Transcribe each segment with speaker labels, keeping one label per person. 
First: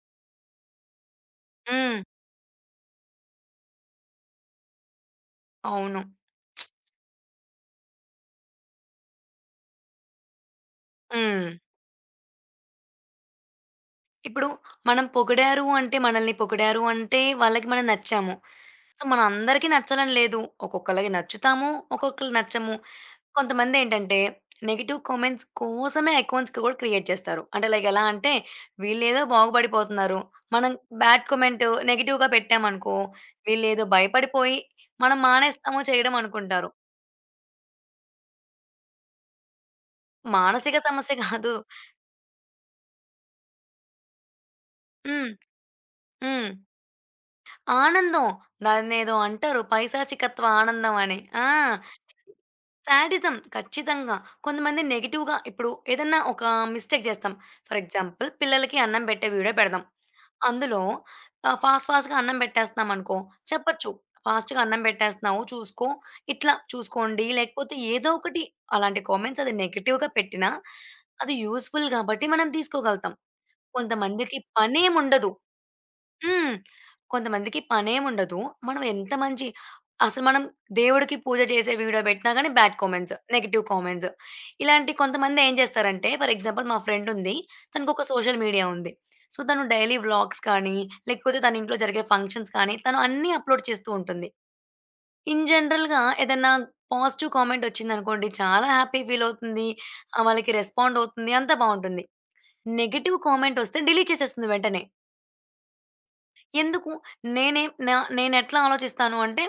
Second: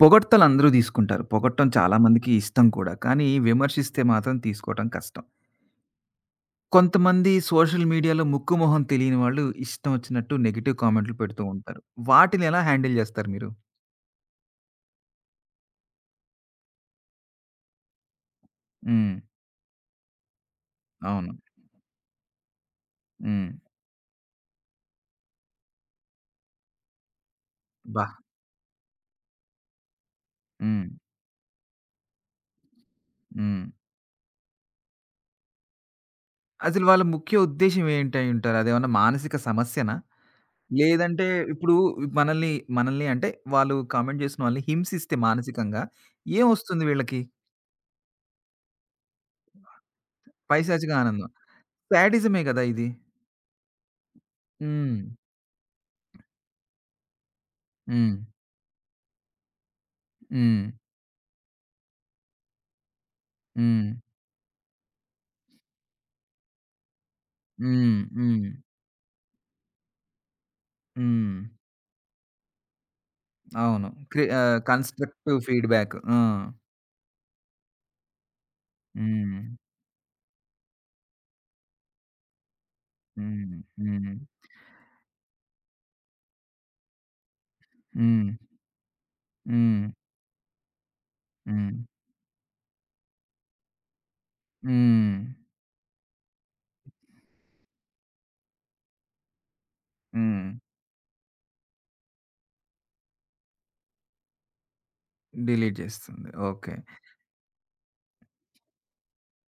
Speaker 1: పొగడ్తలు అందరూ తీసుకుంటారు. పొగట్టం
Speaker 2: హ్మ్.
Speaker 1: చాలామందికి ఇష్టం కూడా. కానీ విమర్శిస్తే మాత్రం తీసుకోవటం కష్టం.
Speaker 2: అవును.
Speaker 1: కొంతమంది సోషల్ మీడియాలో ముక్కు, మొహం తెలియని వాళ్ళు ఇష్టం వచ్చినట్టు నెగెటివ్ కామెంట్లు పెడుతూ
Speaker 2: హ్మ్.
Speaker 1: ఉంటారు. వాటిని ఎలా హ్యాండిల్ చేస్తారు మీరు?
Speaker 2: ఇప్పుడు మనం పొగిడారు అంటే, మనల్ని పొగిడారు అంటే, వాళ్ళకి మనం నచ్చాము. సో,
Speaker 1: హ్మ్.
Speaker 2: మనందరికీ నచ్చాలని లేదు. ఒక్కొక్కళ్ళకి
Speaker 1: అవును.
Speaker 2: నచ్చుతాము, ఒక్కొక్కళ్ళు నచ్చము.
Speaker 1: హ్మ్.
Speaker 2: కొంతమందేంటంటే, నెగెటివ్ కామెంట్స్ కోసమే అకౌంట్స్‌కి కూడా క్రియేట్ చేస్తారు. అంటే లైక్ ఎలా
Speaker 1: అబ్బా!
Speaker 2: అంటే, వీళ్ళేదో బాగుపడిపోతున్నారు. మనం
Speaker 1: హ్మ్.
Speaker 2: బ్యాడ్ కామెంట్ నెగెటివ్‌గా పెట్టామనుకో,
Speaker 1: హ్మ్.
Speaker 2: వీళ్ళేదో భయపడిపోయి, మనం మానేస్తాము చేయడం అనుకుంటారు.
Speaker 1: అసలు వాళ్ళ ముఖ్య ఉద్దేశ్యం ఏంటయ్యుంటారు? అదేమన్నా మానసిక సమస్యనా?
Speaker 2: మానసిక సమస్య
Speaker 1: లేదంటే
Speaker 2: కాదు.
Speaker 1: ఇప్పుడు మనల్ని, మనల్ని అంటే వాళ్ళు కామెంట్ చేసిన వాళ్ళని హింసిస్తే
Speaker 2: హ్మ్.
Speaker 1: మానసికంగా
Speaker 2: హ్మ్.
Speaker 1: ఏమొస్తుంది వీళ్ళకి?
Speaker 2: ఆనందం. దాన్నేదో అంటారు పైశాచికత్వ
Speaker 1: పైశాచిక
Speaker 2: ఆనందం అని.
Speaker 1: ఆనందం.
Speaker 2: ఆ!
Speaker 1: శాడిజమే కదా ఇది.
Speaker 2: సాడిజం ఖచ్చితంగా. కొంతమంది
Speaker 1: హ్మ్.
Speaker 2: నెగెటివ్‌గా ఇప్పుడు ఏదన్నా ఒక మిస్టేక్ చేస్తాం. ఫర్
Speaker 1: హ్మ్.
Speaker 2: ఎగ్జాంపుల్ పిల్లలకి అన్నం పెట్టే వీడియో పెడదాం.
Speaker 1: హ్మ్.
Speaker 2: అందులో ఫాస్ట్ ఫాస్ట్‌గా అన్నం పెట్టేస్తున్నాం అనుకో,
Speaker 1: హ్మ్.
Speaker 2: చెప్పొచ్చు. ఫాస్ట్‌గా అన్నం పెట్టేస్తున్నావు చూసుకో, ఇట్లా చూసుకోండి. లేకపోతే
Speaker 1: హ్మ్.
Speaker 2: ఏదో ఒకటి
Speaker 1: హ్మ్.
Speaker 2: అలాంటి కామెంట్స్ అది నెగెటివ్‌గా పెట్టినా, అది
Speaker 1: హ్మ్.
Speaker 2: యూజ్‌ఫుల్ కాబట్టి మనం తీసుకోగలుగుతాం.
Speaker 1: అవును.
Speaker 2: కొంతమందికి పనేముండదు.
Speaker 1: Constructive feedback. ఆ!
Speaker 2: హ్మ్. కొంతమందికి పనేముండదు. మనం ఎంత
Speaker 1: హ్మ్.
Speaker 2: మంచి అసలు మనం దేవుడికి పూజ చేసే వీడియో పెట్టినా గాని bad comments,
Speaker 1: hmm.
Speaker 2: Negative comments.
Speaker 1: Hmm.
Speaker 2: ఇలాంటి కొంతమందేం చేస్తారంటే ఫర్ ఎగ్జాంపుల్ మా ఫ్రెండ్ ఉంది. తనకొక
Speaker 1: హ్మ్.
Speaker 2: సోషల్ మీడియా ఉంది. సో, తను
Speaker 1: హ్మ్.
Speaker 2: డైలీ వ్లాగ్స్ కానీ, లేకపోతే తన
Speaker 1: హ్మ్.
Speaker 2: ఇంట్లో జరిగే ఫంక్షన్స్ కానీ తను అన్నీ అప్‌లోడ్ చేస్తూ ఉంటుంది.
Speaker 1: హ్మ్.
Speaker 2: ఇన్ జనరల్‌గా ఏదన్నా పాజిటివ్ కామెంట్ వచ్చిందనుకోండి చాలా హ్యాపీ ఫీల్ అవుతుంది.
Speaker 1: హ్మ్.
Speaker 2: వాళ్ళకి రెస్పాండ్ అవుతుంది. అంతా బావుంటుంది. నెగెటివ్ కామెంట్ వస్తే డిలీట్ చేసేస్తుంది వెంటనే.
Speaker 1: డిలీట్ చేస్తుంది. ఓకే.
Speaker 2: ఎందుకు? నేనేం నా నేనెట్లా ఆలోచిస్తాను అంటే,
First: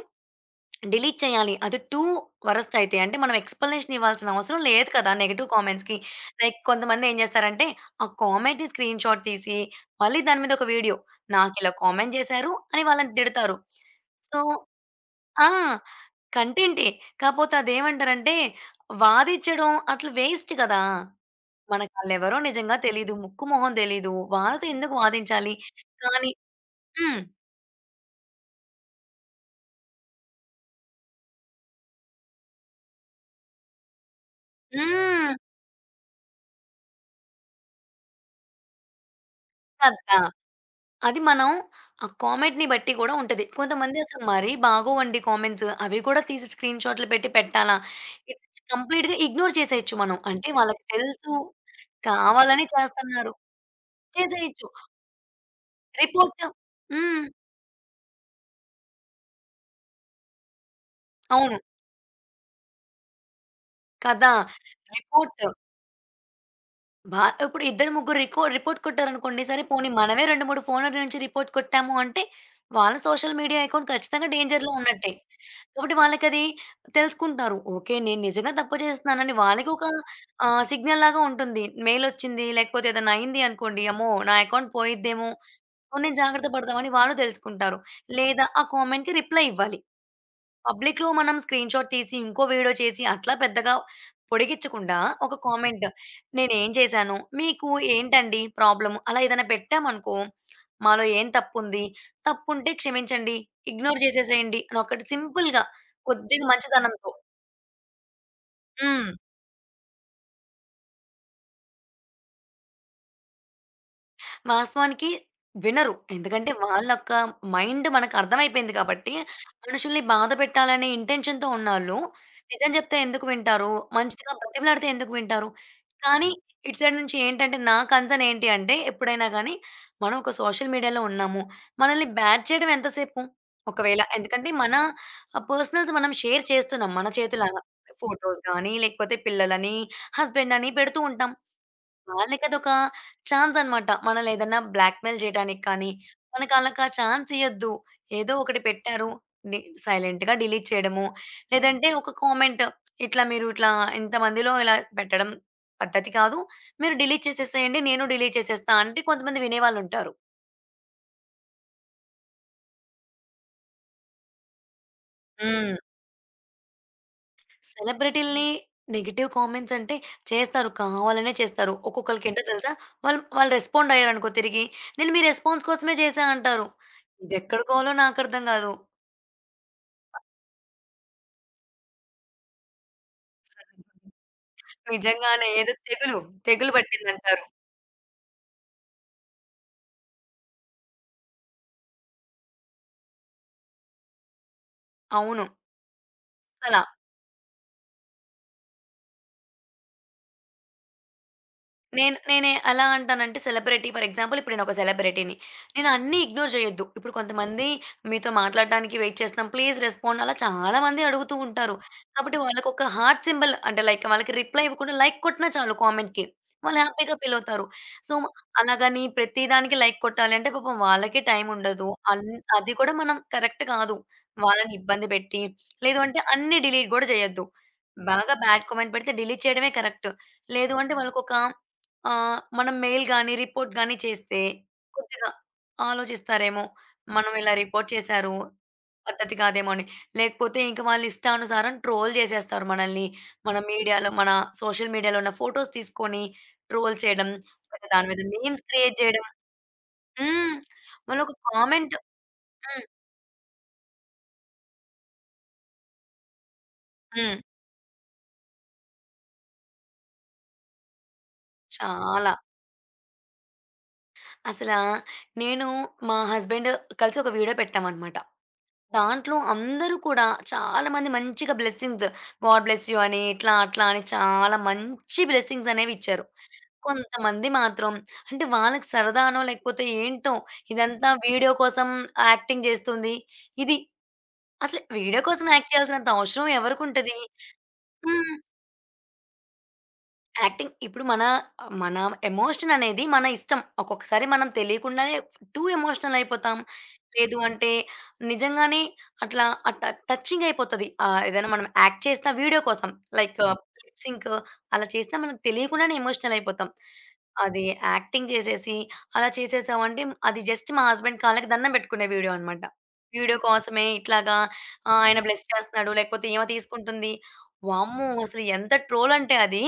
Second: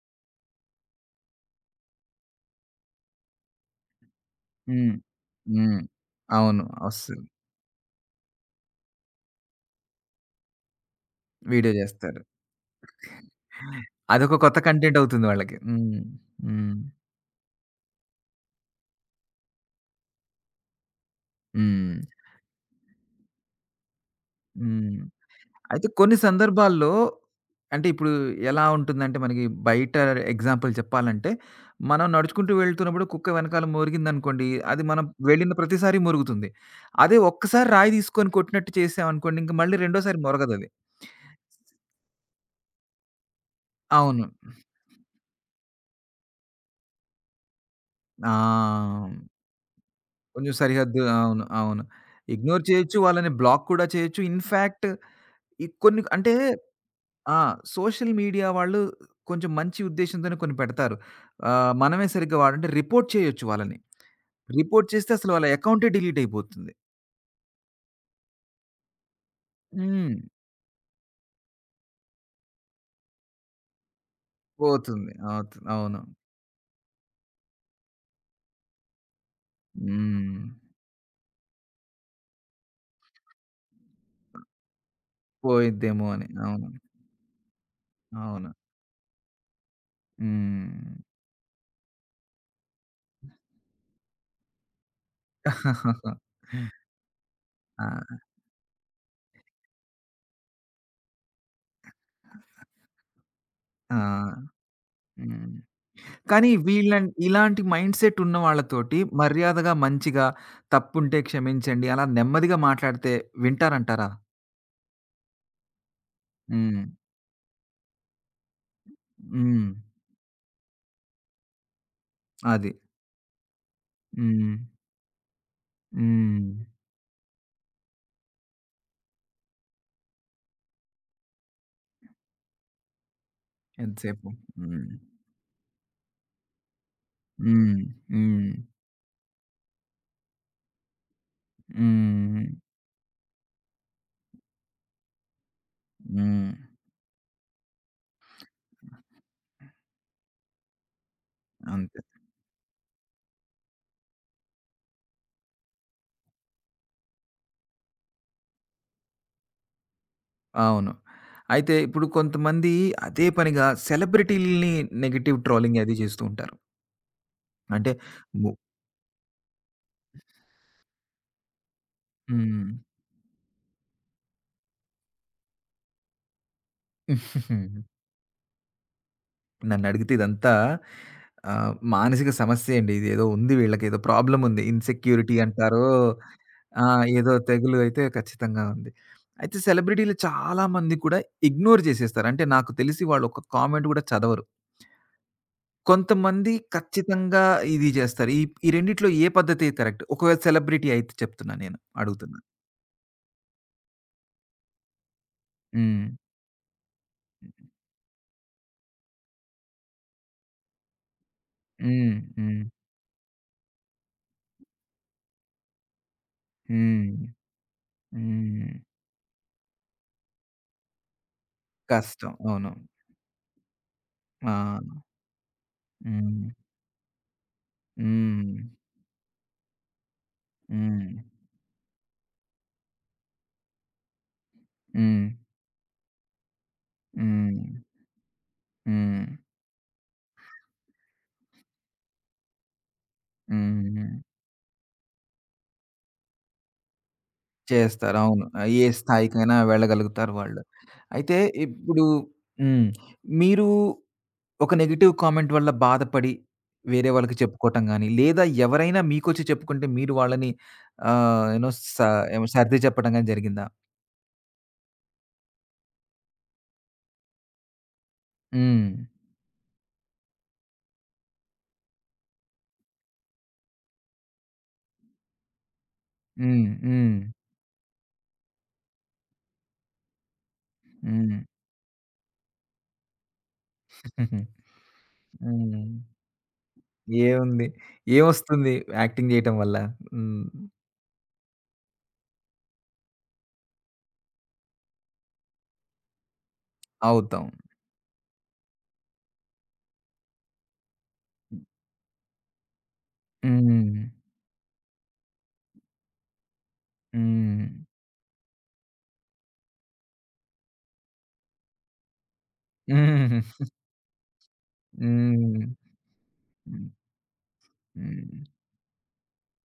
Speaker 2: డిలీట్ చేయాలి. అది టూ వరస్ట్ అయితే. అంటే మనం ఎక్స్‌ప్లనేషన్ ఇవ్వాల్సిన అవసరం లేదు
Speaker 1: హ్మ్.
Speaker 2: కదా! నెగెటివ్
Speaker 1: హ్మ్.
Speaker 2: కామెంట్స్‌కి. లైక్
Speaker 1: అవును.
Speaker 2: కొంతమంది ఏం
Speaker 1: వస్తది.
Speaker 2: చేస్తారంటే, ఆ కామెంట్‌ని స్క్రీన్‌షాట్ తీసి, మళ్ళీ దాని మీద ఒక వీడియో. నాకిలా
Speaker 1: వీడియో
Speaker 2: కామెంట్
Speaker 1: చేస్తారు.
Speaker 2: చేశారు అని వాళ్ళని తిడతారు.
Speaker 1: అదొక
Speaker 2: సో,
Speaker 1: కొత్త కంటెంట్ అవుతుంది
Speaker 2: ఆ!
Speaker 1: వాళ్ళకి. హ్మ్. హ్మ్.
Speaker 2: కంటెంటే. కాపోతే అదేమంటారంటే, వాదిచ్చడం అట్లా వేస్ట్ కదా!
Speaker 1: హ్మ్.
Speaker 2: మనకాళ్ళెవరో నిజంగా తెలీదు. ముక్కు మొహం తెలీదు. వాళ్ళతో ఎందుకు
Speaker 1: హ్మ్.
Speaker 2: వాదించాలి?
Speaker 1: అయితే కొన్ని
Speaker 2: కానీ
Speaker 1: సందర్భాల్లో
Speaker 2: హ్మ్.
Speaker 1: అంటే ఇప్పుడు ఎలా ఉంటుందంటే మనకి బయట ఎగ్జాంపుల్ చెప్పాలంటే, మనం నడుచుకుంటూ వెళ్తున్నప్పుడు కుక్క వెనకాల మోరిగిందనుకోండి, అది మనం
Speaker 2: హ్మ్.
Speaker 1: వెళ్ళిన ప్రతిసారి మొరుగుతుంది. అదే ఒక్కసారి రాయి తీసుకొని కొట్టినట్టు చేసామనుకోండి, ఇంక మళ్ళీ
Speaker 2: కదా!
Speaker 1: రెండోసారి మొరగదది.
Speaker 2: అది మనం ఆ కామెంట్‌ని బట్టి గూడా ఉంటది. కొంతమంది అసలు
Speaker 1: అవును.
Speaker 2: మరీ బాగోవండి కామెంట్స్. అవి కూడా తీసి స్క్రీన్ షాట్లు పెట్టి పెట్టాలా?
Speaker 1: ఆ!
Speaker 2: ఇట్స్ కంప్లీట్‌గా ఇగ్నోర్ చేసేయొచ్చు మనం. అంటే
Speaker 1: కొంచెం
Speaker 2: వాళ్ళకి
Speaker 1: సరిహద్దు
Speaker 2: తెలుసు
Speaker 1: అవును. అవును. ఇగ్నోర్
Speaker 2: కావాలని
Speaker 1: చేయొచ్చు, వాళ్ళని
Speaker 2: చేస్తన్నారు.
Speaker 1: బ్లాక్ కూడా చేయొచ్చు.
Speaker 2: చేసేయొచ్చు.
Speaker 1: ఇన్‌ఫాక్ట్ ఈ కొన్ని అంటే
Speaker 2: రిపోర్ట్ హ్మ్.
Speaker 1: ఆ! సోషల్ మీడియా వాళ్ళు కొంచెం మంచి ఉద్దేశ్యంతోనే కొన్ని పెడతారు.
Speaker 2: అవును.
Speaker 1: మనమే సరిగ్గా వాడంటే రిపోర్ట్ చేయొచ్చు వాళ్ళని.
Speaker 2: కదా!
Speaker 1: రిపోర్ట్ చేస్తే అసలు
Speaker 2: రిపోర్ట్
Speaker 1: వాళ్ళ అకౌంటే డిలీట్ అయిపోతుంది.
Speaker 2: భా ఇప్పుడు ఇద్దరు, ముగ్గురు రిపోర్ట్ కొట్టారనుకోండి. సరే పోనీ
Speaker 1: హ్మ్.
Speaker 2: మనమే 2, 3 ఫోన్‌ల నుంచి రిపోర్ట్ కొట్టాము అంటే, వాళ్ళ సోషల్ మీడియా అకౌంట్ ఖచ్చితంగా డేంజర్‌లో ఉన్నట్టే.
Speaker 1: పోతుంది.
Speaker 2: కాబట్టి
Speaker 1: అవును.
Speaker 2: వాళ్ళకది తెలుసుకుంటారు. ఓకే. నేను నిజంగా తప్పు చేస్తున్నానని వాళ్ళకి ఒక
Speaker 1: హ్మ్.
Speaker 2: సిగ్నల్‌లాగా ఉంటుంది. మెయిలొచ్చింది, లేకపోతే ఏదైనా అయింది అనుకోండి. అమ్మో! నా అకౌంట్ పోయిద్దేమో!
Speaker 1: పోయిద్దేమో
Speaker 2: పోనీ
Speaker 1: అని.
Speaker 2: జాగ్రత్త
Speaker 1: అవును.
Speaker 2: పడదామని వాళ్ళు తెలుసుకుంటారు. లేదా
Speaker 1: అవును.
Speaker 2: ఆ కామెంట్‌కి రిప్లై ఇవ్వాలి.
Speaker 1: హ్మ్.
Speaker 2: పబ్లిక్‌లో మనం స్క్రీన్‌షాట్ తీసి, ఇంకో వీడియో చేసి అట్లా పెద్దగా పొడిగించకుండా ఒక కామెంట్ నేనేం చేశాను, మీకు
Speaker 1: ఆ!
Speaker 2: ఏంటండి ప్రాబ్లమ్ అలా ఏదైనా పెట్టామనుకో, మాలో ఏం తప్పుంది, తప్పుంటే క్షమించండి,
Speaker 1: ఆ!
Speaker 2: ఇగ్నోర్ చేసేసేయండి అని ఒకటి
Speaker 1: హ్మ్.
Speaker 2: సింపుల్‌గా కొద్దిగా
Speaker 1: కానీ
Speaker 2: మంచితనంతో.
Speaker 1: ఇలాంటి మైండ్ సెట్ ఉన్న వాళ్ళతోటి
Speaker 2: హ్మ్.
Speaker 1: మర్యాదగా, మంచిగా తప్పుంటే క్షమించండి అలా నెమ్మదిగా మాట్లాడితే వింటారంటారా?
Speaker 2: వాస్తవానికి వినరు. ఎందుకంటే
Speaker 1: హ్మ్.
Speaker 2: వాళ్ళొక మైండ్ మనకర్థమైపోయింది కాబట్టి,
Speaker 1: హ్మ్.
Speaker 2: మనుషుల్ని బాధ పెట్టాలనే ఇంటెన్షన్‌తో ఉన్నోళ్ళు నిజం
Speaker 1: అది.
Speaker 2: చెప్తే ఎందుకు వింటారు? మంచిగా
Speaker 1: హ్మ్.
Speaker 2: బ్రతిమలాడితే ఎందుకు వింటారు? కానీ
Speaker 1: హ్మ్.
Speaker 2: ఇటు సైడ్ నుంచి ఏంటంటే నా కన్సర్న్ ఏంటి అంటే ఎప్పుడైనా గానీ మనం ఒక సోషల్ మీడియాలో ఉన్నాము. మనల్ని బ్యాడ్ చేయడం ఎంతసేపు? ఒకవేళ
Speaker 1: ఎంతసేపు.
Speaker 2: ఎందుకంటే మన
Speaker 1: హ్మ్.
Speaker 2: పర్సనల్స్ మనం షేర్ చేస్తున్నాం మన చేతులారా.
Speaker 1: హ్మ్.
Speaker 2: ఫోటోస్
Speaker 1: హ్మ్.
Speaker 2: గానీ, లేకపోతే పిల్లలని, హస్బెండ్ అని పెడుతూ ఉంటాం.
Speaker 1: హ్మ్.
Speaker 2: వాళ్ళకదొక ఛాన్స్ అనమాట. మనల్ని ఏదన్నా బ్లాక్‌మెయిల్ చేయడానికి కానీ,
Speaker 1: హ్మ్.
Speaker 2: మనకు ఆళ్ళకి ఆ ఛాన్స్ ఇయ్యొద్దు. ఏదో ఒకటి పెట్టారు. డి సైలెంట్‌గా డిలీట్ చేయడము. లేదంటే
Speaker 1: అంతే.
Speaker 2: ఒక కామెంట్ ఇట్లా మీరు ఇట్లా ఇంతమందిలో ఇలా పెట్టడం పద్ధతి కాదు. మీరు డిలీట్ చేసేసేయండి. నేను డిలీట్ చేసేస్తా అంటే కొంతమంది వినేవాళ్ళుంటారు.
Speaker 1: అవును. అయితే ఇప్పుడు కొంతమంది అదే పనిగా సెలబ్రిటీలని నెగెటివ్
Speaker 2: హ్మ్.
Speaker 1: ట్రోలింగ్ అది చేస్తూ ఉంటారు. అంటే
Speaker 2: సెలబ్రిటీలని
Speaker 1: ము
Speaker 2: నెగెటివ్ కామెంట్స్ అంటే చేస్తారు. కావాలనే చేస్తారు. ఒక్కొక్కళ్ళకేంటో
Speaker 1: హ్మ్.
Speaker 2: తెలుసా? వాళ్ళు వాళ్ళు రెస్పాండ్ అయ్యారనుకో తిరిగి, "నేను మీ రెస్పాన్స్ కోసమే చేశా" అంటారు. ఇదెక్కడికోలో నాకర్థం గాదు.
Speaker 1: నన్నడిగితే ఇదంతా మానసిక సమస్యే అండి. ఇదేదో ఉంది వీళ్ళకేదో ప్రాబ్లమ్ ఉంది. ఇన్‌సెక్యూరిటీ
Speaker 2: నిజంగానే ఏదో
Speaker 1: అంటారో
Speaker 2: తెగులు, తెగులు
Speaker 1: ఆ! ఏదో
Speaker 2: పట్టిందంటారు.
Speaker 1: తెగులు అయితే ఖచ్చితంగా ఉంది. అయితే సెలబ్రిటీలు చాలా మంది కూడా ఇగ్నోర్ చేసేస్తారు. అంటే నాకు తెలిసి వాళ్ళు ఒక కామెంట్ కూడా చదవరు.
Speaker 2: అవును.
Speaker 1: కొంతమంది
Speaker 2: అసల
Speaker 1: ఖచ్చితంగా ఇది చేస్తారు. ఈ ఈ రెండిట్లో ఏ పద్ధతి కరెక్ట్? ఒకవేళ సెలబ్రిటీ అయితే చెప్తున్నా నేను
Speaker 2: నేను
Speaker 1: అడుగుతున్నా.
Speaker 2: నేనే ఎలా అంటానంటే సెలబ్రిటీ ఫర్ ఎగ్జాంపుల్ ఇప్పుడు నేనొక సెలబ్రిటీని. నేను
Speaker 1: హ్మ్.
Speaker 2: అన్నీ ఇగ్నోర్ చేయొద్దు. ఇప్పుడు కొంతమంది మీతో మాట్లాడడానికి వెయిట్ చేస్తున్నాం. ప్లీజ్ రెస్పాండ్ అలా చాలా మంది అడుగుతూ ఉంటారు.
Speaker 1: హ్మ్.
Speaker 2: కాబట్టి
Speaker 1: హ్మ్.
Speaker 2: వాళ్ళకొక హార్ట్ సింబల్ అంటే లైక్ వాళ్ళకి రిప్లై ఇవ్వకుండా లైక్ కొట్టినా చాలు కామెంట్‌కి. వాళ్ళు
Speaker 1: హ్మ్.
Speaker 2: హ్యాపీగా ఫీల్ అవుతారు. సో,
Speaker 1: హ్మ్.
Speaker 2: అలాగని ప్రతి దానికి లైక్ కొట్టాలి అంటే పాపం వాళ్ళకే టైం ఉండదు.
Speaker 1: కష్టం. అవును.
Speaker 2: అది కూడా మనం కరెక్ట్ కాదు.
Speaker 1: ఆ!
Speaker 2: వాళ్ళని ఇబ్బంది పెట్టి, లేదు అంటే
Speaker 1: హ్మ్.
Speaker 2: అన్నీ డిలీట్ గూడా చేయొద్దు. బాగా
Speaker 1: హ్మ్.
Speaker 2: బ్యాడ్ కామెంట్ పెడితే డిలీట్ చేయడమే కరెక్ట్. లేదు అంటే
Speaker 1: హ్మ్.
Speaker 2: వాళ్ళకొక మనం మెయిల్ గాని, రిపోర్ట్ గాని చేస్తే
Speaker 1: హ్మ్.
Speaker 2: కొద్దిగా ఆలోచిస్తారేమో. మనం ఇలా
Speaker 1: హ్మ్.
Speaker 2: రిపోర్ట్ చేశారు.
Speaker 1: హ్మ్.
Speaker 2: పద్ధతి కాదేమో అని. లేకపోతే ఇంక వాళ్ళు ఇష్టానుసారం ట్రోల్ చేసేస్తారు మనల్ని. మన
Speaker 1: హ్మ్.
Speaker 2: మీడియాలో మన సోషల్ మీడియాలో ఉన్న ఫోటోస్ తీసుకొని ట్రోల్ చేయడం. లేకపోతే దాని
Speaker 1: చేస్తారు.
Speaker 2: మీద
Speaker 1: అవును.
Speaker 2: మీమ్స్
Speaker 1: ఏ
Speaker 2: క్రియేట్ చేయడం.
Speaker 1: స్థాయికైనా వెళ్ళగలుగుతారు
Speaker 2: హ్మ్.
Speaker 1: వాళ్ళు.
Speaker 2: వాళ్ళొక
Speaker 1: అయితే
Speaker 2: కామెంట్
Speaker 1: ఇప్పుడు
Speaker 2: హ్మ్.
Speaker 1: హ్మ్. మీరు ఒక నెగెటివ్ కామెంట్ వల్ల బాధపడి వేరే వాళ్ళకి
Speaker 2: హ్మ్.
Speaker 1: చెప్పుకోవటం గాని, లేదా ఎవరైనా మీకొచ్చి చెప్పుకుంటే మీరు వాళ్ళని ఆహ్, యూ నో స
Speaker 2: చాలా.
Speaker 1: ఏమో సర్ది చెప్పడం గాని జరిగిందా?
Speaker 2: అసలా నేను మా హస్బెండ్ కలిసి ఒక వీడియో పెట్టామనమాట.
Speaker 1: హ్మ్.
Speaker 2: దాంట్లో అందరూ కూడా చాలామంది మంచిగా బ్లెస్సింగ్స్ గాడ్ బ్లెస్ యూ అని ఇట్లా, అట్లా అని చాలా మంచి బ్లెస్సింగ్స్ అనేవిచ్చారు.
Speaker 1: హ్మ్. హ్మ్.
Speaker 2: కొంతమంది మాత్రం అంటే వాళ్ళకి సరదానో లేకపోతే ఏంటో ఇదంతా
Speaker 1: హ్మ్.
Speaker 2: వీడియో కోసం యాక్టింగ్ జేస్తుంది. ఇది
Speaker 1: హ్మ్.
Speaker 2: అసలు వీడియో కోసం యాక్ట్ చేయాల్సినంత అవసరం ఎవరికుంటది?
Speaker 1: ఏముంది?
Speaker 2: హ్మ్.
Speaker 1: ఏమొస్తుంది యాక్టింగ్ చేయటం వల్ల? హ్మ్.
Speaker 2: యాక్టింగ్ ఇప్పుడు మన మన ఎమోషన్ అనేది మన ఇష్టం. ఒక్కొక్కసారి మనం తెలియకుండానే టూ ఎమోషనల్ అయిపోతాం. లేదు
Speaker 1: అవుతాం.
Speaker 2: అంటే నిజంగానే అట్లా ఆ ట టచింగ్ అయిపోతది. ఏదైనా మనం యాక్ట్ చేసిన వీడియో కోసం లైక్
Speaker 1: హ్మ్.
Speaker 2: లిప్ సింక్ అలా చేసినా మనకు తెలియకుండానే ఎమోషనల్ అయిపోతాం. అది
Speaker 1: హ్మ్.
Speaker 2: యాక్టింగ్ చేసేసి అలా చేసేసామంటే అది జస్ట్ మా హస్బెండ్ కాళ్ళకి దండం పెట్టుకునే వీడియో అనమాట. వీడియో
Speaker 1: హ్మ్.
Speaker 2: కోసమే ఇట్లాగా ఆయన బ్లెస్
Speaker 1: హ్మ్.
Speaker 2: చేస్తున్నాడు లేకపోతే ఈమె
Speaker 1: హ్మ్.
Speaker 2: తీసుకుంటుంది. వామ్మో!
Speaker 1: హ్మ్.
Speaker 2: అసలు ఎంత ట్రోల్ అంటే అది.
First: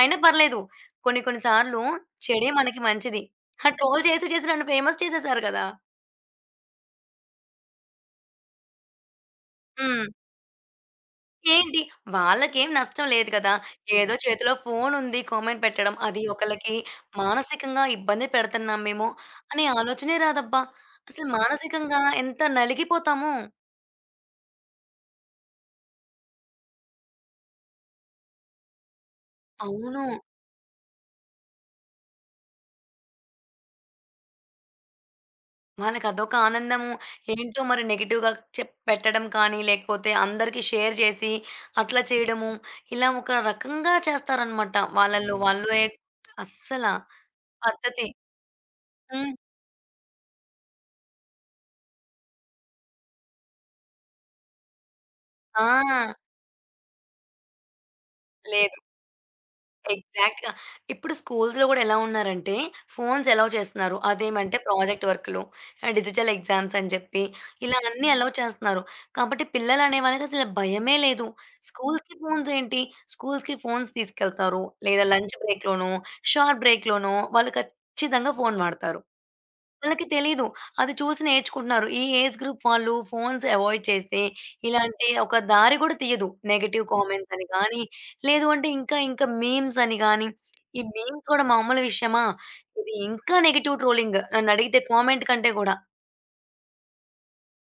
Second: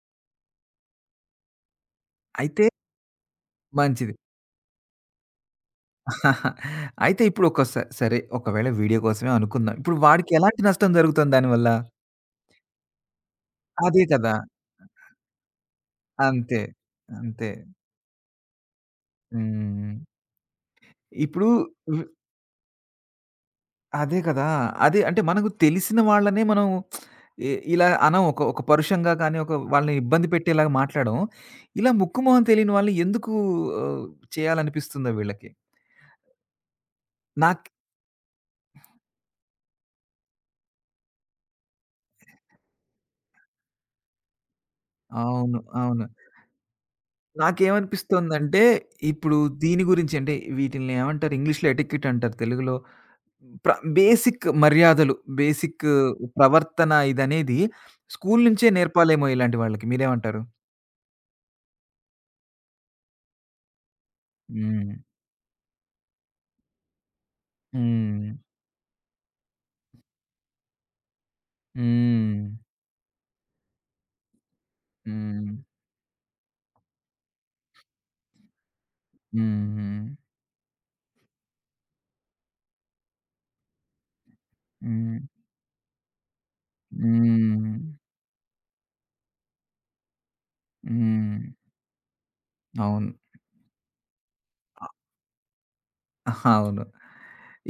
Speaker 2: అయినా పర్లేదు. కొన్ని కొన్ని సార్లు చెడే
Speaker 1: అయితే
Speaker 2: మనకి మంచిది. ఆ ట్రోల్
Speaker 1: మంచిది.
Speaker 2: చేసి చేసి నన్ను ఫేమస్ చేసేసారు కదా!
Speaker 1: అయితే ఇప్పుడు ఒక స సరే ఒకవేళ వీడియో కోసమే అనుకుందాం. ఇప్పుడు
Speaker 2: హ్మ్.
Speaker 1: వాడికి ఎలాంటి నష్టం జరుగుతుంది దానివల్ల?
Speaker 2: ఏంటి వాళ్ళకేం నష్టం లేదు కదా!
Speaker 1: అదే
Speaker 2: ఏదో
Speaker 1: కదా!
Speaker 2: చేతిలో ఫోనుంది కామెంట్ పెట్టడం. అది
Speaker 1: అంతే.
Speaker 2: ఒకళ్ళకి
Speaker 1: అంతే.
Speaker 2: మానసికంగా ఇబ్బంది పెడుతున్నాం మేము అనే
Speaker 1: హ్మ్.
Speaker 2: ఆలోచనే రాదబ్బా! అసలు
Speaker 1: ఇప్పుడు వ్
Speaker 2: మానసికంగా ఎంత నలిగిపోతామో.
Speaker 1: అదే కదా! అదే అంటే మనకు తెలిసిన వాళ్ళనే మనం ఇలా అనం. ఒక ఒక పరుషంగా కానీ, ఒక వాళ్ళని
Speaker 2: అవును.
Speaker 1: ఇబ్బంది పెట్టేలాగా మాట్లాడం. ఇలా ముక్కు మొహం తెలియని వాళ్ళని ఎందుకు ఆహ్, చేయాలనిపిస్తుందో వీళ్ళకి?
Speaker 2: వాళ్ళకదొక ఆనందము. ఏంటో
Speaker 1: నాక్
Speaker 2: మరి నెగెటివ్‌గా పెట్టడం కానీ, లేకపోతే అందరికి షేర్ చేసి, అట్లా చేయడము. ఇలా ఒక రకంగా చేస్తారనమాట. వాళ్ళలో హ్మ్.
Speaker 1: అవును.
Speaker 2: వాళ్ళే
Speaker 1: అవును.
Speaker 2: అస్సల పద్ధతి.
Speaker 1: నాకేమనిపిస్తోందంటే,
Speaker 2: హ్మ్.
Speaker 1: ఇప్పుడు దీని గురించి అంటే వీటిల్ని ఏమంటారు? ఇంగ్లీష్‌లో ఎటికెట్ అంటారు. తెలుగులో ప్ర బేసిక్ మర్యాదలు, బేసిక్
Speaker 2: ఆ!
Speaker 1: ప్రవర్తన ఇదనేది స్కూల్ నుంచే
Speaker 2: లేదు.
Speaker 1: నేర్పాలేమో ఇలాంటి వాళ్ళకి. మీరేమంటారు?
Speaker 2: ఎగ్జాక్ట్‌గా. ఇప్పుడు స్కూల్స్‌లో గూడా ఎలా ఉన్నారంటే, ఫోన్స్ ఎలౌ చేస్తున్నారు. అదేమంటే
Speaker 1: హ్మ్.
Speaker 2: ప్రాజెక్ట్ వర్కులు, డిజిటల్ ఎగ్జామ్స్ అని జెప్పి, ఇలా అన్నీ ఎలౌ
Speaker 1: హ్మ్.
Speaker 2: చేస్తున్నారు. కాబట్టి పిల్లలనే వాళ్ళకసలు భయమే లేదు. స్కూల్స్‌కి
Speaker 1: హ్మ్.
Speaker 2: ఫోన్స్ ఏంటి? స్కూల్స్‌కి ఫోన్స్ తీసుకెళ్తారు. లేదా లంచ్
Speaker 1: హ్మ్.
Speaker 2: బ్రేక్‌లోనో, షార్ట్ బ్రేక్‌లోనో వాళ్ళు ఖచ్చితంగా ఫోను వాడతారు.
Speaker 1: హ్మ్.
Speaker 2: వాళ్ళకి తెలీదు. అది చూసి నేర్చుకుంటున్నారు. ఈ ఏజ్ గ్రూప్ వాళ్ళు ఫోన్స్ అవాయిడ్ చేస్తే, ఇలాంటి
Speaker 1: హ్మ్.
Speaker 2: ఒక దారి గూడా తీయదు. నెగెటివ్ కామెంట్స్ అని
Speaker 1: హ్మ్.
Speaker 2: గానీ, లేదు అంటే ఇంకా ఇంకా మీమ్స్ అని గానీ, ఈ మీమ్స్
Speaker 1: హ్మ్.
Speaker 2: కూడా మామూలు విషయమా? ఇది
Speaker 1: అవును.
Speaker 2: ఇంకా నెగెటివ్ ట్రోలింగ్ నన్నడిగితే కామెంట్ కంటే గూడా.
Speaker 1: అహా! అవును.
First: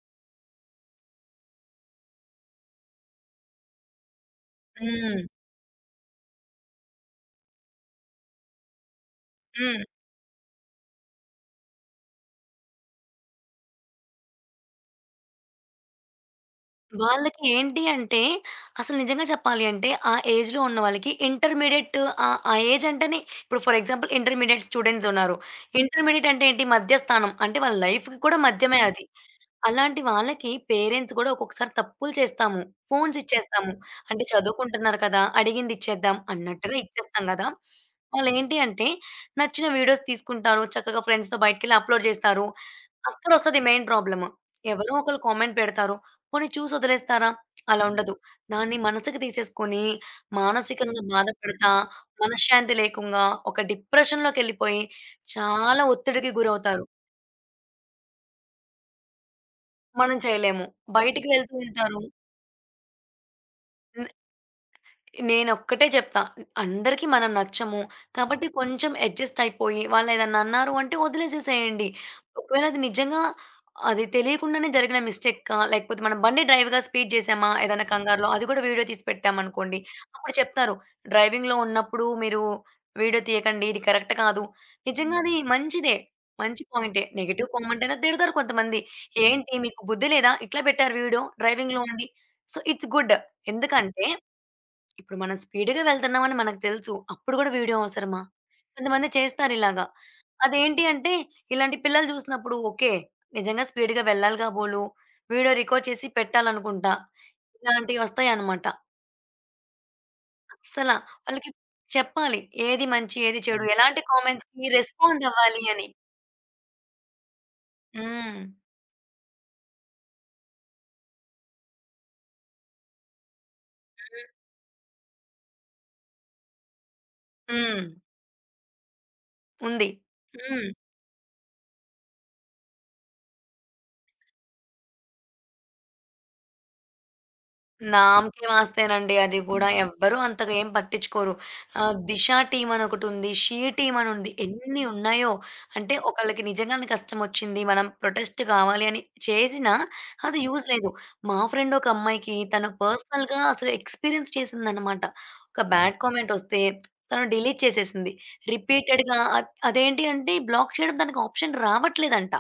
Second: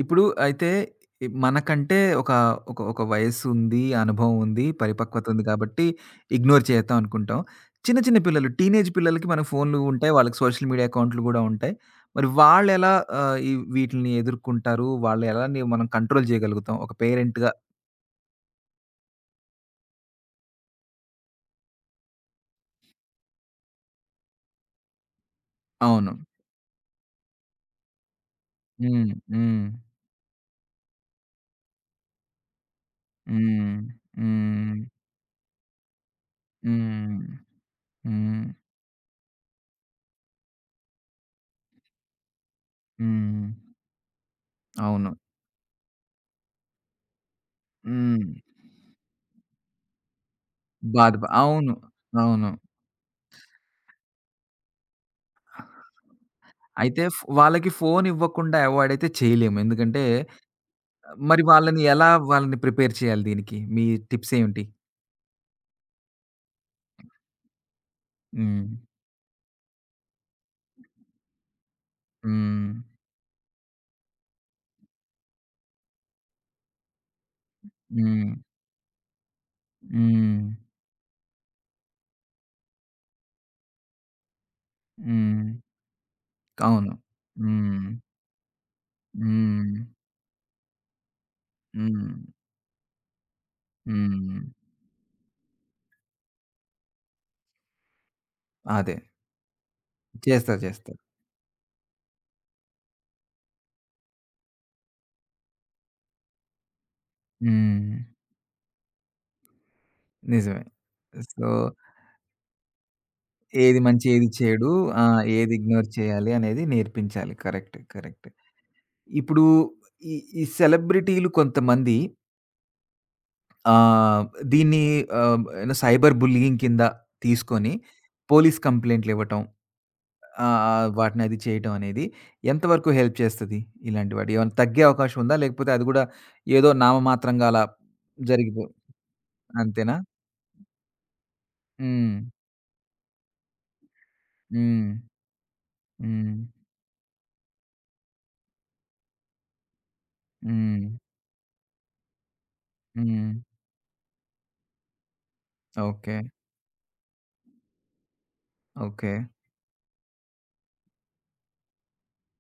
Speaker 1: ఇప్పుడు అయితే మనకంటే ఒక వయస్సుంది, అనుభవం ఉంది,
Speaker 2: హ్మ్.
Speaker 1: పరిపక్వత ఉంది కాబట్టి ఇగ్నోర్ చేద్దాం అనుకుంటాం. చిన్న చిన్న పిల్లలు, టీనేజ్ పిల్లలకి మనకు ఫోన్లు
Speaker 2: హ్మ్.
Speaker 1: ఉంటాయి. వాళ్ళకి సోషల్ మీడియా అకౌంట్‌లు గూడా ఉంటాయి. మరి వాళ్ళెలా ఆహ్, ఈ వీటిల్ని ఎదుర్కుంటారు? వాళ్ళు ఎలా ని మనం కంట్రోల్ చేయగలుగుతాం ఒక
Speaker 2: వాళ్ళకి
Speaker 1: పేరెంట్‌గా?
Speaker 2: ఏంటి అంటే, అసలు నిజంగా చెప్పాలి అంటే, ఆ ఏజ్‌లో ఉన్న వాళ్ళకి ఇంటర్మీడియేట్ ఆ ఏజ్ అంటేనే ఇప్పుడు ఫర్ ఎగ్జాంపుల్ ఇంటర్మీడియేట్ స్టూడెంట్స్ ఉన్నారు.
Speaker 1: అవును.
Speaker 2: ఇంటర్మీడియేట్ అంటే ఏంటి? మధ్య స్థానం. అంటే వాళ్ళ లైఫ్‌కి కూడా మధ్యమే అది.
Speaker 1: హ్మ్. హ్మ్.
Speaker 2: అలాంటి వాళ్ళకి పేరెంట్స్ గూడా ఒక్కొక్కసారి తప్పులు చేస్తాము. ఫోన్స్ ఇచ్చేస్తాము.
Speaker 1: హ్మ్.
Speaker 2: అంటే
Speaker 1: హ్మ్.
Speaker 2: చదువుకుంటున్నారు కదా! అడిగింది ఇచ్చేద్దాం అన్నట్టుగా
Speaker 1: హ్మ్.
Speaker 2: ఇచ్చేస్తాం గదా!
Speaker 1: హ్మ్.
Speaker 2: వాళ్ళేంటి అంటే నచ్చిన వీడియోస్ తీసుకుంటారు. చక్కగా ఫ్రెండ్స్‌తో బయటికెళ్ళి అప్‌లోడ్ జేస్తారు.
Speaker 1: హ్మ్.
Speaker 2: అక్కడొస్తది మెయిన్ ప్రాబ్లమ్. ఎవరో
Speaker 1: అవును.
Speaker 2: ఒకళ్ళు కామెంట్ పెడతారు. పోనీ చూసి వదిలేస్తారా? అలా ఉండదు.
Speaker 1: హ్మ్.
Speaker 2: దాన్ని మనసుకి తీసేసుకొని మానసికంగా
Speaker 1: బాధ.
Speaker 2: బాధపడతా,
Speaker 1: అవును. అవును.
Speaker 2: మనశ్శాంతి లేకుండా ఒక డిప్రెషన్‌లోకెళ్ళిపోయి చాలా ఒత్తిడికి గురవుతారు.
Speaker 1: అయితే వాళ్ళకి ఫోను ఇవ్వకుండా అవాయిడ్ అయితే చేయలేము. ఎందుకంటే
Speaker 2: మనం చేయలేము. బయటికి
Speaker 1: మరి
Speaker 2: వెళ్తూ
Speaker 1: వాళ్ళని
Speaker 2: ఉంటారు.
Speaker 1: ఎలా వాళ్ళని ప్రిపేర్ చేయాలి దీనికి? మీ టిప్స్ ఏంటి?
Speaker 2: నేనొక్కటే జెప్తా. అందరికీ మనం నచ్చము. కాబట్టి
Speaker 1: హ్మ్.
Speaker 2: కొంచెం అడ్జస్ట్ అయిపోయి వాళ్ళేదన్నా అన్నారు అంటే వదిలేసేసేయండి. ఒకవేళ
Speaker 1: హ్మ్.
Speaker 2: అది నిజంగా అది తెలియకుండానే జరిగిన మిస్టేకా, లేకపోతే మనం బండి డ్రైవ్‌గా స్పీడ్ చేసామా ఏదైనా కంగారులో,
Speaker 1: హ్మ్.
Speaker 2: అది కూడా వీడియో తీసి పెట్టామనుకోండి. అప్పుడు
Speaker 1: హ్మ్.
Speaker 2: చెప్తారు, "డ్రైవింగ్‌లో ఉన్నప్పుడు మీరు వీడియో తీయకండి. ఇది కరెక్ట్ కాదు." నిజంగా అది
Speaker 1: హ్మ్.
Speaker 2: మంచిదే. మంచి
Speaker 1: అవును.
Speaker 2: పాయింటే. నెగెటివ్ కామెంట్
Speaker 1: హ్మ్.
Speaker 2: అయినా తిడతారు కొంతమంది. "ఏంటి
Speaker 1: హ్మ్.
Speaker 2: మీకు బుద్ధి లేదా? ఇట్లా పెట్టారు వీడియో డ్రైవింగ్‌లో ఉండి."
Speaker 1: హ్మ్.
Speaker 2: So, it's good. ఎందుకంటే
Speaker 1: హ్మ్.
Speaker 2: ఇప్పుడు మనం స్పీడ్‌గా వెళ్తున్నామని మనకు తెలుసు. అప్పుడు గూడా వీడియో అవసరమా?
Speaker 1: అదే.
Speaker 2: కొంతమంది చేస్తారిలాగా.
Speaker 1: చేస్తారు.
Speaker 2: అదేంటి
Speaker 1: చేస్తారు.
Speaker 2: అంటే ఇలాంటి పిల్లలు చూసినప్పుడు ఓకే. నిజంగా స్పీడ్‌గా వెళ్ళాలిగా బోలు. వీడియో రికార్డ్ చేసి పెట్టాలనుకుంటా.
Speaker 1: హ్మ్.
Speaker 2: ఇలాంటివొస్తాయన్నమాట.
Speaker 1: నిజమే.
Speaker 2: అస్సల
Speaker 1: సో,
Speaker 2: వాళ్ళకి చెప్పాలి. ఏది మంచి, ఏది చెడు,
Speaker 1: ఏది
Speaker 2: ఎలాంటి
Speaker 1: మంచి, ఏది చెడు,
Speaker 2: కామెంట్స్‌కి
Speaker 1: ఆ!
Speaker 2: రెస్పాండ్
Speaker 1: ఏది
Speaker 2: అవ్వాలి
Speaker 1: ఇగ్నోర్
Speaker 2: అని.
Speaker 1: చేయాలి అనేది నేర్పించాలి. కరెక్ట్. కరెక్ట్.
Speaker 2: హ్మ్.
Speaker 1: ఇప్పుడు ఈ ఈ సెలబ్రిటీలు కొంతమంది ఆ!
Speaker 2: హ్మ్.
Speaker 1: దీన్ని ఏదో సైబర్ బుల్లీయింగ్ కింద తీసుకొని
Speaker 2: హ్మ్.
Speaker 1: పోలీస్ కంప్లెయింట్‌లివ్వటం.
Speaker 2: ఉంది.
Speaker 1: ఆహ్,
Speaker 2: హ్మ్.
Speaker 1: ఆహ్, వాటిని అది చేయటం అనేది ఎంతవరకు హెల్ప్ చేస్తది? ఇలాంటి వాటి ఏమైనా తగ్గే అవకాశం ఉందా? లేకపోతే అది గూడా ఏదో నామమాత్రంగా అలా
Speaker 2: నామకే
Speaker 1: జరిగిపో
Speaker 2: వాస్తేనండి అది కూడా.
Speaker 1: అంతేనా?
Speaker 2: ఎవ్వరు అంతగా ఏం పట్టించుకోరు.
Speaker 1: హ్మ్.
Speaker 2: దిశ టీమ్ అని ఒకటుంది. 'షీ టీమ్' అని ఉంది. ఎన్ని
Speaker 1: హ్మ్.
Speaker 2: ఉన్నాయో. అంటే
Speaker 1: హ్మ్.
Speaker 2: ఒకళ్ళకి నిజంగానే కష్టమొచ్చింది. మనం ప్రొటెస్ట్ కావాలి అని చేసినా అది యూజ్
Speaker 1: హ్మ్.
Speaker 2: లేదు. మా ఫ్రెండ్ ఒక అమ్మాయికి తను
Speaker 1: హ్మ్.
Speaker 2: పర్సనల్‌గా అసలు ఎక్స్‌పీరియన్స్ చేసిందనమాట. ఒక బ్యాడ్
Speaker 1: ఓకే.
Speaker 2: కామెంటొస్తే తను డిలీట్ చేసేసింది.
Speaker 1: ఓకే.
Speaker 2: రిపీటెడ్‌గా అదేంటి అంటే బ్లాక్ చేయడం దానికి ఆప్షన్ రావట్లేదంట.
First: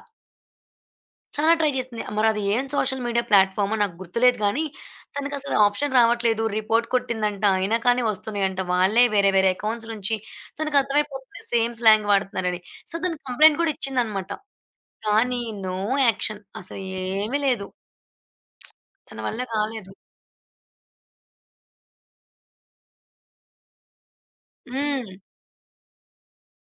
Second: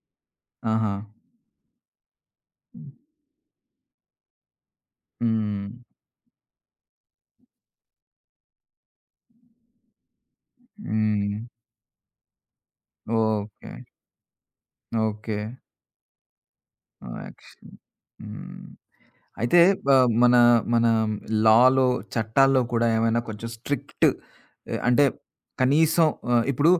Speaker 1: ఆహా!
Speaker 2: చాలా ట్రై చేసింది. మరది ఏం సోషల్ మీడియా ప్లాట్‌ఫార్మో నాకు గుర్తులేదు గానీ, తనకసలు
Speaker 1: హ్మ్.
Speaker 2: ఆప్షన్ రావట్లేదు. రిపోర్ట్ కొట్టిందంట. అయినా కానీ వస్తున్నాయంట. వాళ్ళే వేరే వేరే అకౌంట్స్ నుంచి
Speaker 1: హ్మ్.
Speaker 2: తనకర్థమైపోతుంది సేమ్ స్లాంగ్ వాడుతున్నారని. సో, తను కంప్లెయింట్
Speaker 1: ఓకే.
Speaker 2: కూడా ఇచ్చిందనమాట.
Speaker 1: ఓకే.
Speaker 2: కానీ నో యాక్షన్. అసలు
Speaker 1: ఆ!
Speaker 2: ఏమీ లేదు.
Speaker 1: యాక్షన్. హ్మ్.
Speaker 2: తన వల్ల
Speaker 1: అయితే
Speaker 2: కాలేదు.
Speaker 1: ఆహ్, మన మన లాలో, చట్టాల్లో కూడా ఏమైనా కొంచెం స్ట్రిక్ట్ అంటే
Speaker 2: హ్మ్.
Speaker 1: కనీసం ఇప్పుడు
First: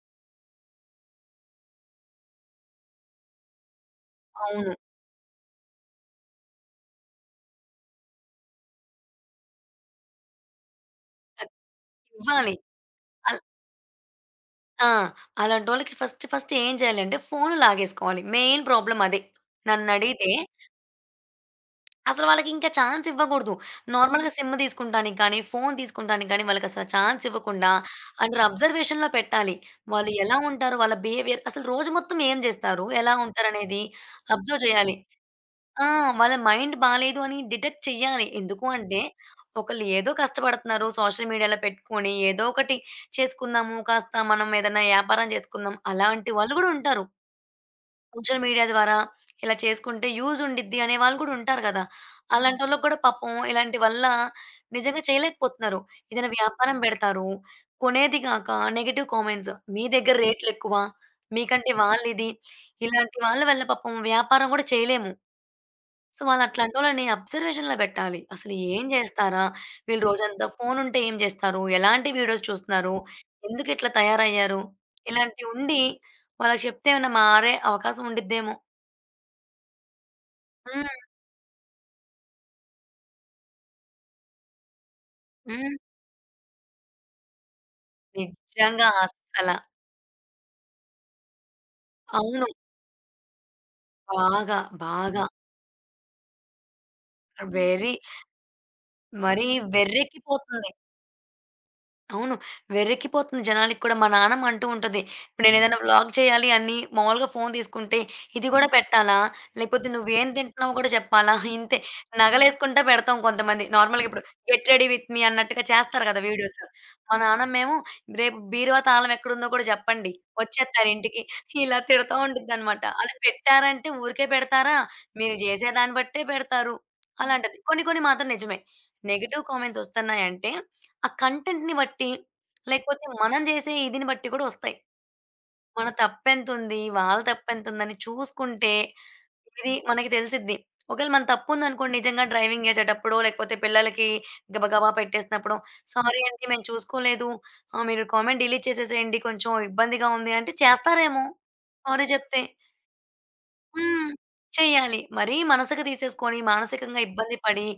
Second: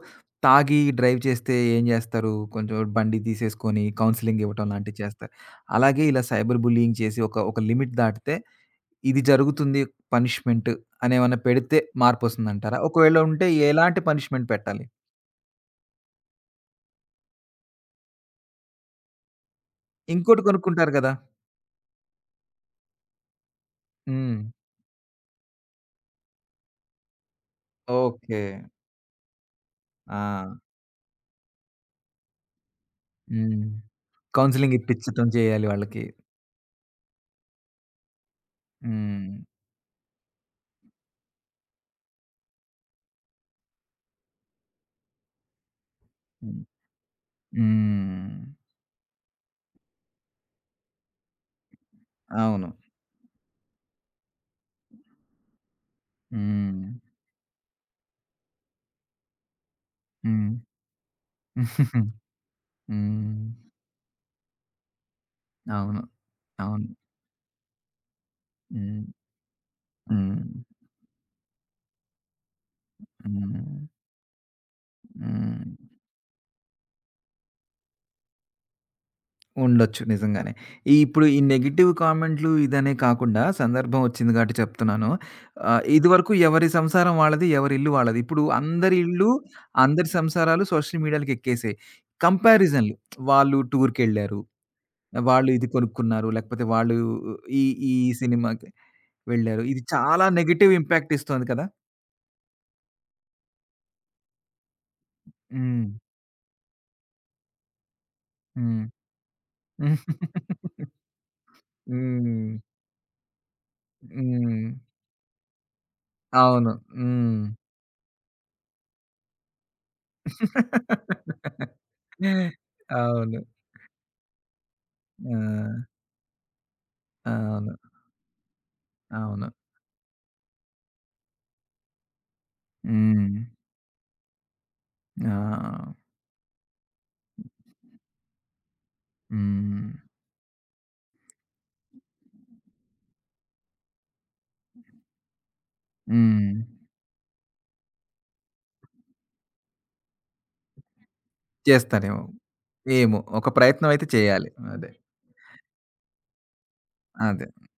Speaker 1: తాగి డ్రైవ్ చేస్తే ఏం జేస్తారు? కొంచెం బండి తీసేసుకొని కౌన్సెలింగ్ ఇవ్వటం
Speaker 2: అవును.
Speaker 1: లాంటివి చేస్తారు. అలాగే ఇలా సైబర్ బుల్లీయింగ్ చేసి ఒక ఒక లిమిట్ దాటితే ఇది జరుగుతుంది పనిష్మెంట్ అనేమన్నా
Speaker 2: అది
Speaker 1: పెడితే
Speaker 2: ఇవ్వాలి.
Speaker 1: మార్పొస్తుందంటారా? ఒకవేళ
Speaker 2: అల్
Speaker 1: ఉంటే ఎలాంటి పనిష్మెంట్ పెట్టాలి?
Speaker 2: ఆ! అలాంటోళ్ళకి ఫస్ట్ ఫస్ట్ ఏం చేయాలంటే ఫోను లాగేసుకోవాలి. మెయిన్ ప్రాబ్లమ్ అదే. నన్నడిగితే
Speaker 1: ఇంకోటి కొనుక్కుంటారు గదా!
Speaker 2: అసలు వాళ్ళకింకా ఛాన్స్ ఇవ్వకూడదు. నార్మల్‌గా
Speaker 1: హ్మ్.
Speaker 2: సిమ్ తీసుకుంటానికి కానీ, ఫోను తీసుకుంటానికి కానీ వాళ్ళకసలు ఛాన్స్ ఇవ్వకుండా
Speaker 1: ఓకే.
Speaker 2: అండర్ అబ్జర్వేషన్‌లో పెట్టాలి. వాళ్ళు ఎలా
Speaker 1: ఆ!
Speaker 2: ఉంటారు? వాళ్ళ బిహేవియర్ అసలు రోజు మొత్తం ఏం జేస్తారు? ఎలా
Speaker 1: హ్మ్.
Speaker 2: ఉంటారనేది అబ్జర్వ్
Speaker 1: కౌన్సెలింగ్
Speaker 2: చేయాలి.
Speaker 1: ఇప్పించటం చేయాలి
Speaker 2: ఆ!
Speaker 1: వాళ్ళకి.
Speaker 2: వాళ్ళ మైండ్ బాలేదు అని డిటెక్ట్ చెయ్యాలి. ఎందుకు అంటే,
Speaker 1: హ్మ్.
Speaker 2: ఒకళ్ళు ఏదో కష్టపడుతున్నారు సోషల్ మీడియాలో పెట్టుకొని, ఏదో ఒకటి చేసుకుందాము, కాస్త మనం ఏదైనా వ్యాపారం చేసుకుందాం అలాంటి వాళ్ళు
Speaker 1: హ్మ్.
Speaker 2: గూడా ఉంటారు.
Speaker 1: హ్మ్.
Speaker 2: సోషల్ మీడియా ద్వారా ఇలా చేసుకుంటే యూజ్ ఉండిద్ది అనే వాళ్ళు కూడా ఉంటారు కదా! హ్మ్.
Speaker 1: అవును.
Speaker 2: అలాంటోళ్ళకి కూడా పాపం ఇలాంటి వల్ల నిజంగా చేయలేకపోతున్నారు. ఏదైనా వ్యాపారం
Speaker 1: హ్మ్.
Speaker 2: పెడతారు. కొనేది గాక నెగెటివ్ కామెంట్స్. మీ దగ్గర
Speaker 1: హ్మ్. హ్మ్.
Speaker 2: రేట్లెక్కువ. మీకంటే వాళ్ళిది. ఇలాంటి వాళ్ళ వల్ల పాపం వ్యాపారం కూడా చేయలేము.
Speaker 1: అవును.
Speaker 2: సో, వాళ్ళు
Speaker 1: అవును.
Speaker 2: అట్లాంటోళ్ళని అబ్జర్వేషన్‌లో పెట్టాలి. అసలు ఏం
Speaker 1: హ్మ్.
Speaker 2: చేస్తారా? వీళ్ళు
Speaker 1: హ్మ్.
Speaker 2: రోజంతా ఫోను ఉంటే ఏం చేస్తారు? ఎలాంటి వీడియోస్ చూస్తున్నారు?
Speaker 1: హ్మ్.
Speaker 2: ఎందుకిట్లా తయారయ్యారు? ఇలాంటివి
Speaker 1: హ్మ్.
Speaker 2: ఉండి వాళ్ళకి చెప్తే ఏమైనా మారే అవకాశం ఉండిద్దేమో!
Speaker 1: ఉండొచ్చు నిజంగానే. ఈ
Speaker 2: హ్మ్.
Speaker 1: ఇప్పుడు ఈ నెగెటివ్ కామెంట్లు ఇదనే కాకుండా సందర్భం వచ్చింది కాబట్టి చెప్తున్నాను.
Speaker 2: హ్మ్.
Speaker 1: ఇదివరకు ఎవరి సంసారం వాళ్ళది, ఎవరి ఇల్లు వాళ్ళది. ఇప్పుడు
Speaker 2: నిజంగా
Speaker 1: అందరి ఇల్లు,
Speaker 2: అస్సల.
Speaker 1: అందరి సంసారాలు సోషల్ మీడియాలకి ఎక్కేసాయి.
Speaker 2: అవును.
Speaker 1: కంపారిజన్‌లు వాళ్ళు టూర్‌కెళ్ళారు.
Speaker 2: బాగా. బాగా.
Speaker 1: వాళ్ళు ఇది కొనుక్కున్నారు. లేకపోతే వాళ్ళు ఈ
Speaker 2: వెర్రి
Speaker 1: ఈ సినిమాకి
Speaker 2: మరీ
Speaker 1: వెళ్లారు. ఇది చాలా నెగెటివ్
Speaker 2: వెర్రెక్కిపోతుంది.
Speaker 1: ఇంపాక్ట్ ఇస్తోంది కదా!
Speaker 2: అవును. వెర్రెక్కిపోతుంది జనాలకి కూడా. మా నాన్నమ్మ అంటూ ఉంటది. ఇప్పుడు నేనేదైనా
Speaker 1: హ్మ్.
Speaker 2: వ్లాగ్ చేయాలి అని మామూలుగా ఫోను తీసుకుంటే, ఇది గూడా
Speaker 1: హ్మ్.
Speaker 2: పెట్టాలా? లేకపోతే నువ్వేం తింటున్నావో గూడా చెప్పాలా? ఇంతే
Speaker 1: హ్మ్.
Speaker 2: నగలేసుకుంటా పెడతాం కొంతమంది. నార్మల్‌గా ఇప్పుడు గెట్
Speaker 1: హ్మ్.
Speaker 2: రెడీ విత్ మీ అన్నట్టుగా చేస్తారు గదా! వీడియోస్.
Speaker 1: అవును.
Speaker 2: మా
Speaker 1: హ్మ్.
Speaker 2: నాన్నమ్మేమో రేపు బీరువా తాళం ఎక్కడుందో గూడా జెప్పండి. వచ్చేత్తారు ఇంటికి. ఇలా తిడతా ఉండిద్దనమాట. అలా
Speaker 1: అవును.
Speaker 2: పెట్టారంటే ఊరికే పెడతారా?
Speaker 1: ఆ!
Speaker 2: మీరు జేసే దాన్ని బట్టే పెడతారు. అలా అంటది.
Speaker 1: అవును.
Speaker 2: కొన్ని కొన్ని మాత్రం నిజమే. నెగెటివ్
Speaker 1: అవును.
Speaker 2: కామెంట్స్ ఒస్తున్నాయంటే ఆ కంటెంట్‌ని బట్టి, లేకపోతే
Speaker 1: హ్మ్.
Speaker 2: మనం జేసే ఇదిని బట్టి కూడా ఒస్తాయి. మన
Speaker 1: ఆ!
Speaker 2: తప్పెంతుంది, వాళ్ళ తప్పెంతుందని చూసుకుంటే, ఇది
Speaker 1: హ్మ్.
Speaker 2: మనకి తెలిసిద్ది. ఒకవేళ మన తప్పుందనుకోండి నిజంగా డ్రైవింగ్ జేసేటప్పుడో, లేకపోతే పిల్లలకి గబగబా పెట్టేసినప్పుడో, "సారీ అండి
Speaker 1: హ్మ్.
Speaker 2: మేము చూసుకోలేదు. మీరు కామెంట్ డిలీట్ చేసేసేయండి. కొంచెం ఇబ్బందిగా ఉంది" అంటే చేస్తారేమో సారీ
Speaker 1: చేస్తారేమో!
Speaker 2: జెప్తే.
Speaker 1: ఏమో! ఒక ప్రయత్నం అయితే
Speaker 2: హ్మ్.
Speaker 1: చేయాలి. అదే.
Speaker 2: చెయ్యాలి. మరీ మనసుకి తీసేసుకొని, మానసికంగా ఇబ్బంది
Speaker 1: అదే.
Speaker 2: పడి,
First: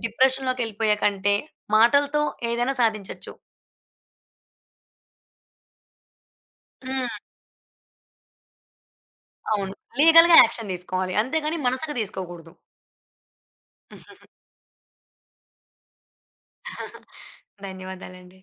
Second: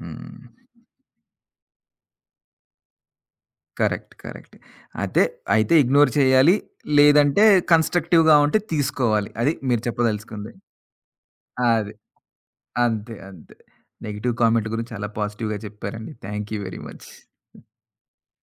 Speaker 1: హ్మ్.
Speaker 2: డిప్రెషన్‌లోకెళ్ళిపోయే కంటే, మాటలతో ఏదైనా సాధించొచ్చు.
Speaker 1: కరెక్ట్. కరెక్ట్. అదే. అయితే ఇగ్నోర్ చేయాలి.
Speaker 2: హ్మ్.
Speaker 1: లేదంటే కన్‌స్ట్రక్టివ్‌గా ఉంటే తీసుకోవాలి. అది
Speaker 2: అవును.
Speaker 1: మీరు
Speaker 2: లీగల్‌గా
Speaker 1: చెప్పదలుచుకుంది.
Speaker 2: యాక్షన్ తీసుకోవాలి. అంతేగాని
Speaker 1: అది.
Speaker 2: మనసుకు తీసుకోకూడదు.
Speaker 1: అంతే. అంతే. నెగెటివ్ కామెంట్‌ల గురించి చాలా పాజిటివ్‌గా చెప్పారండి. Thank you very much.
Speaker 2: ధన్యవాదాలండి.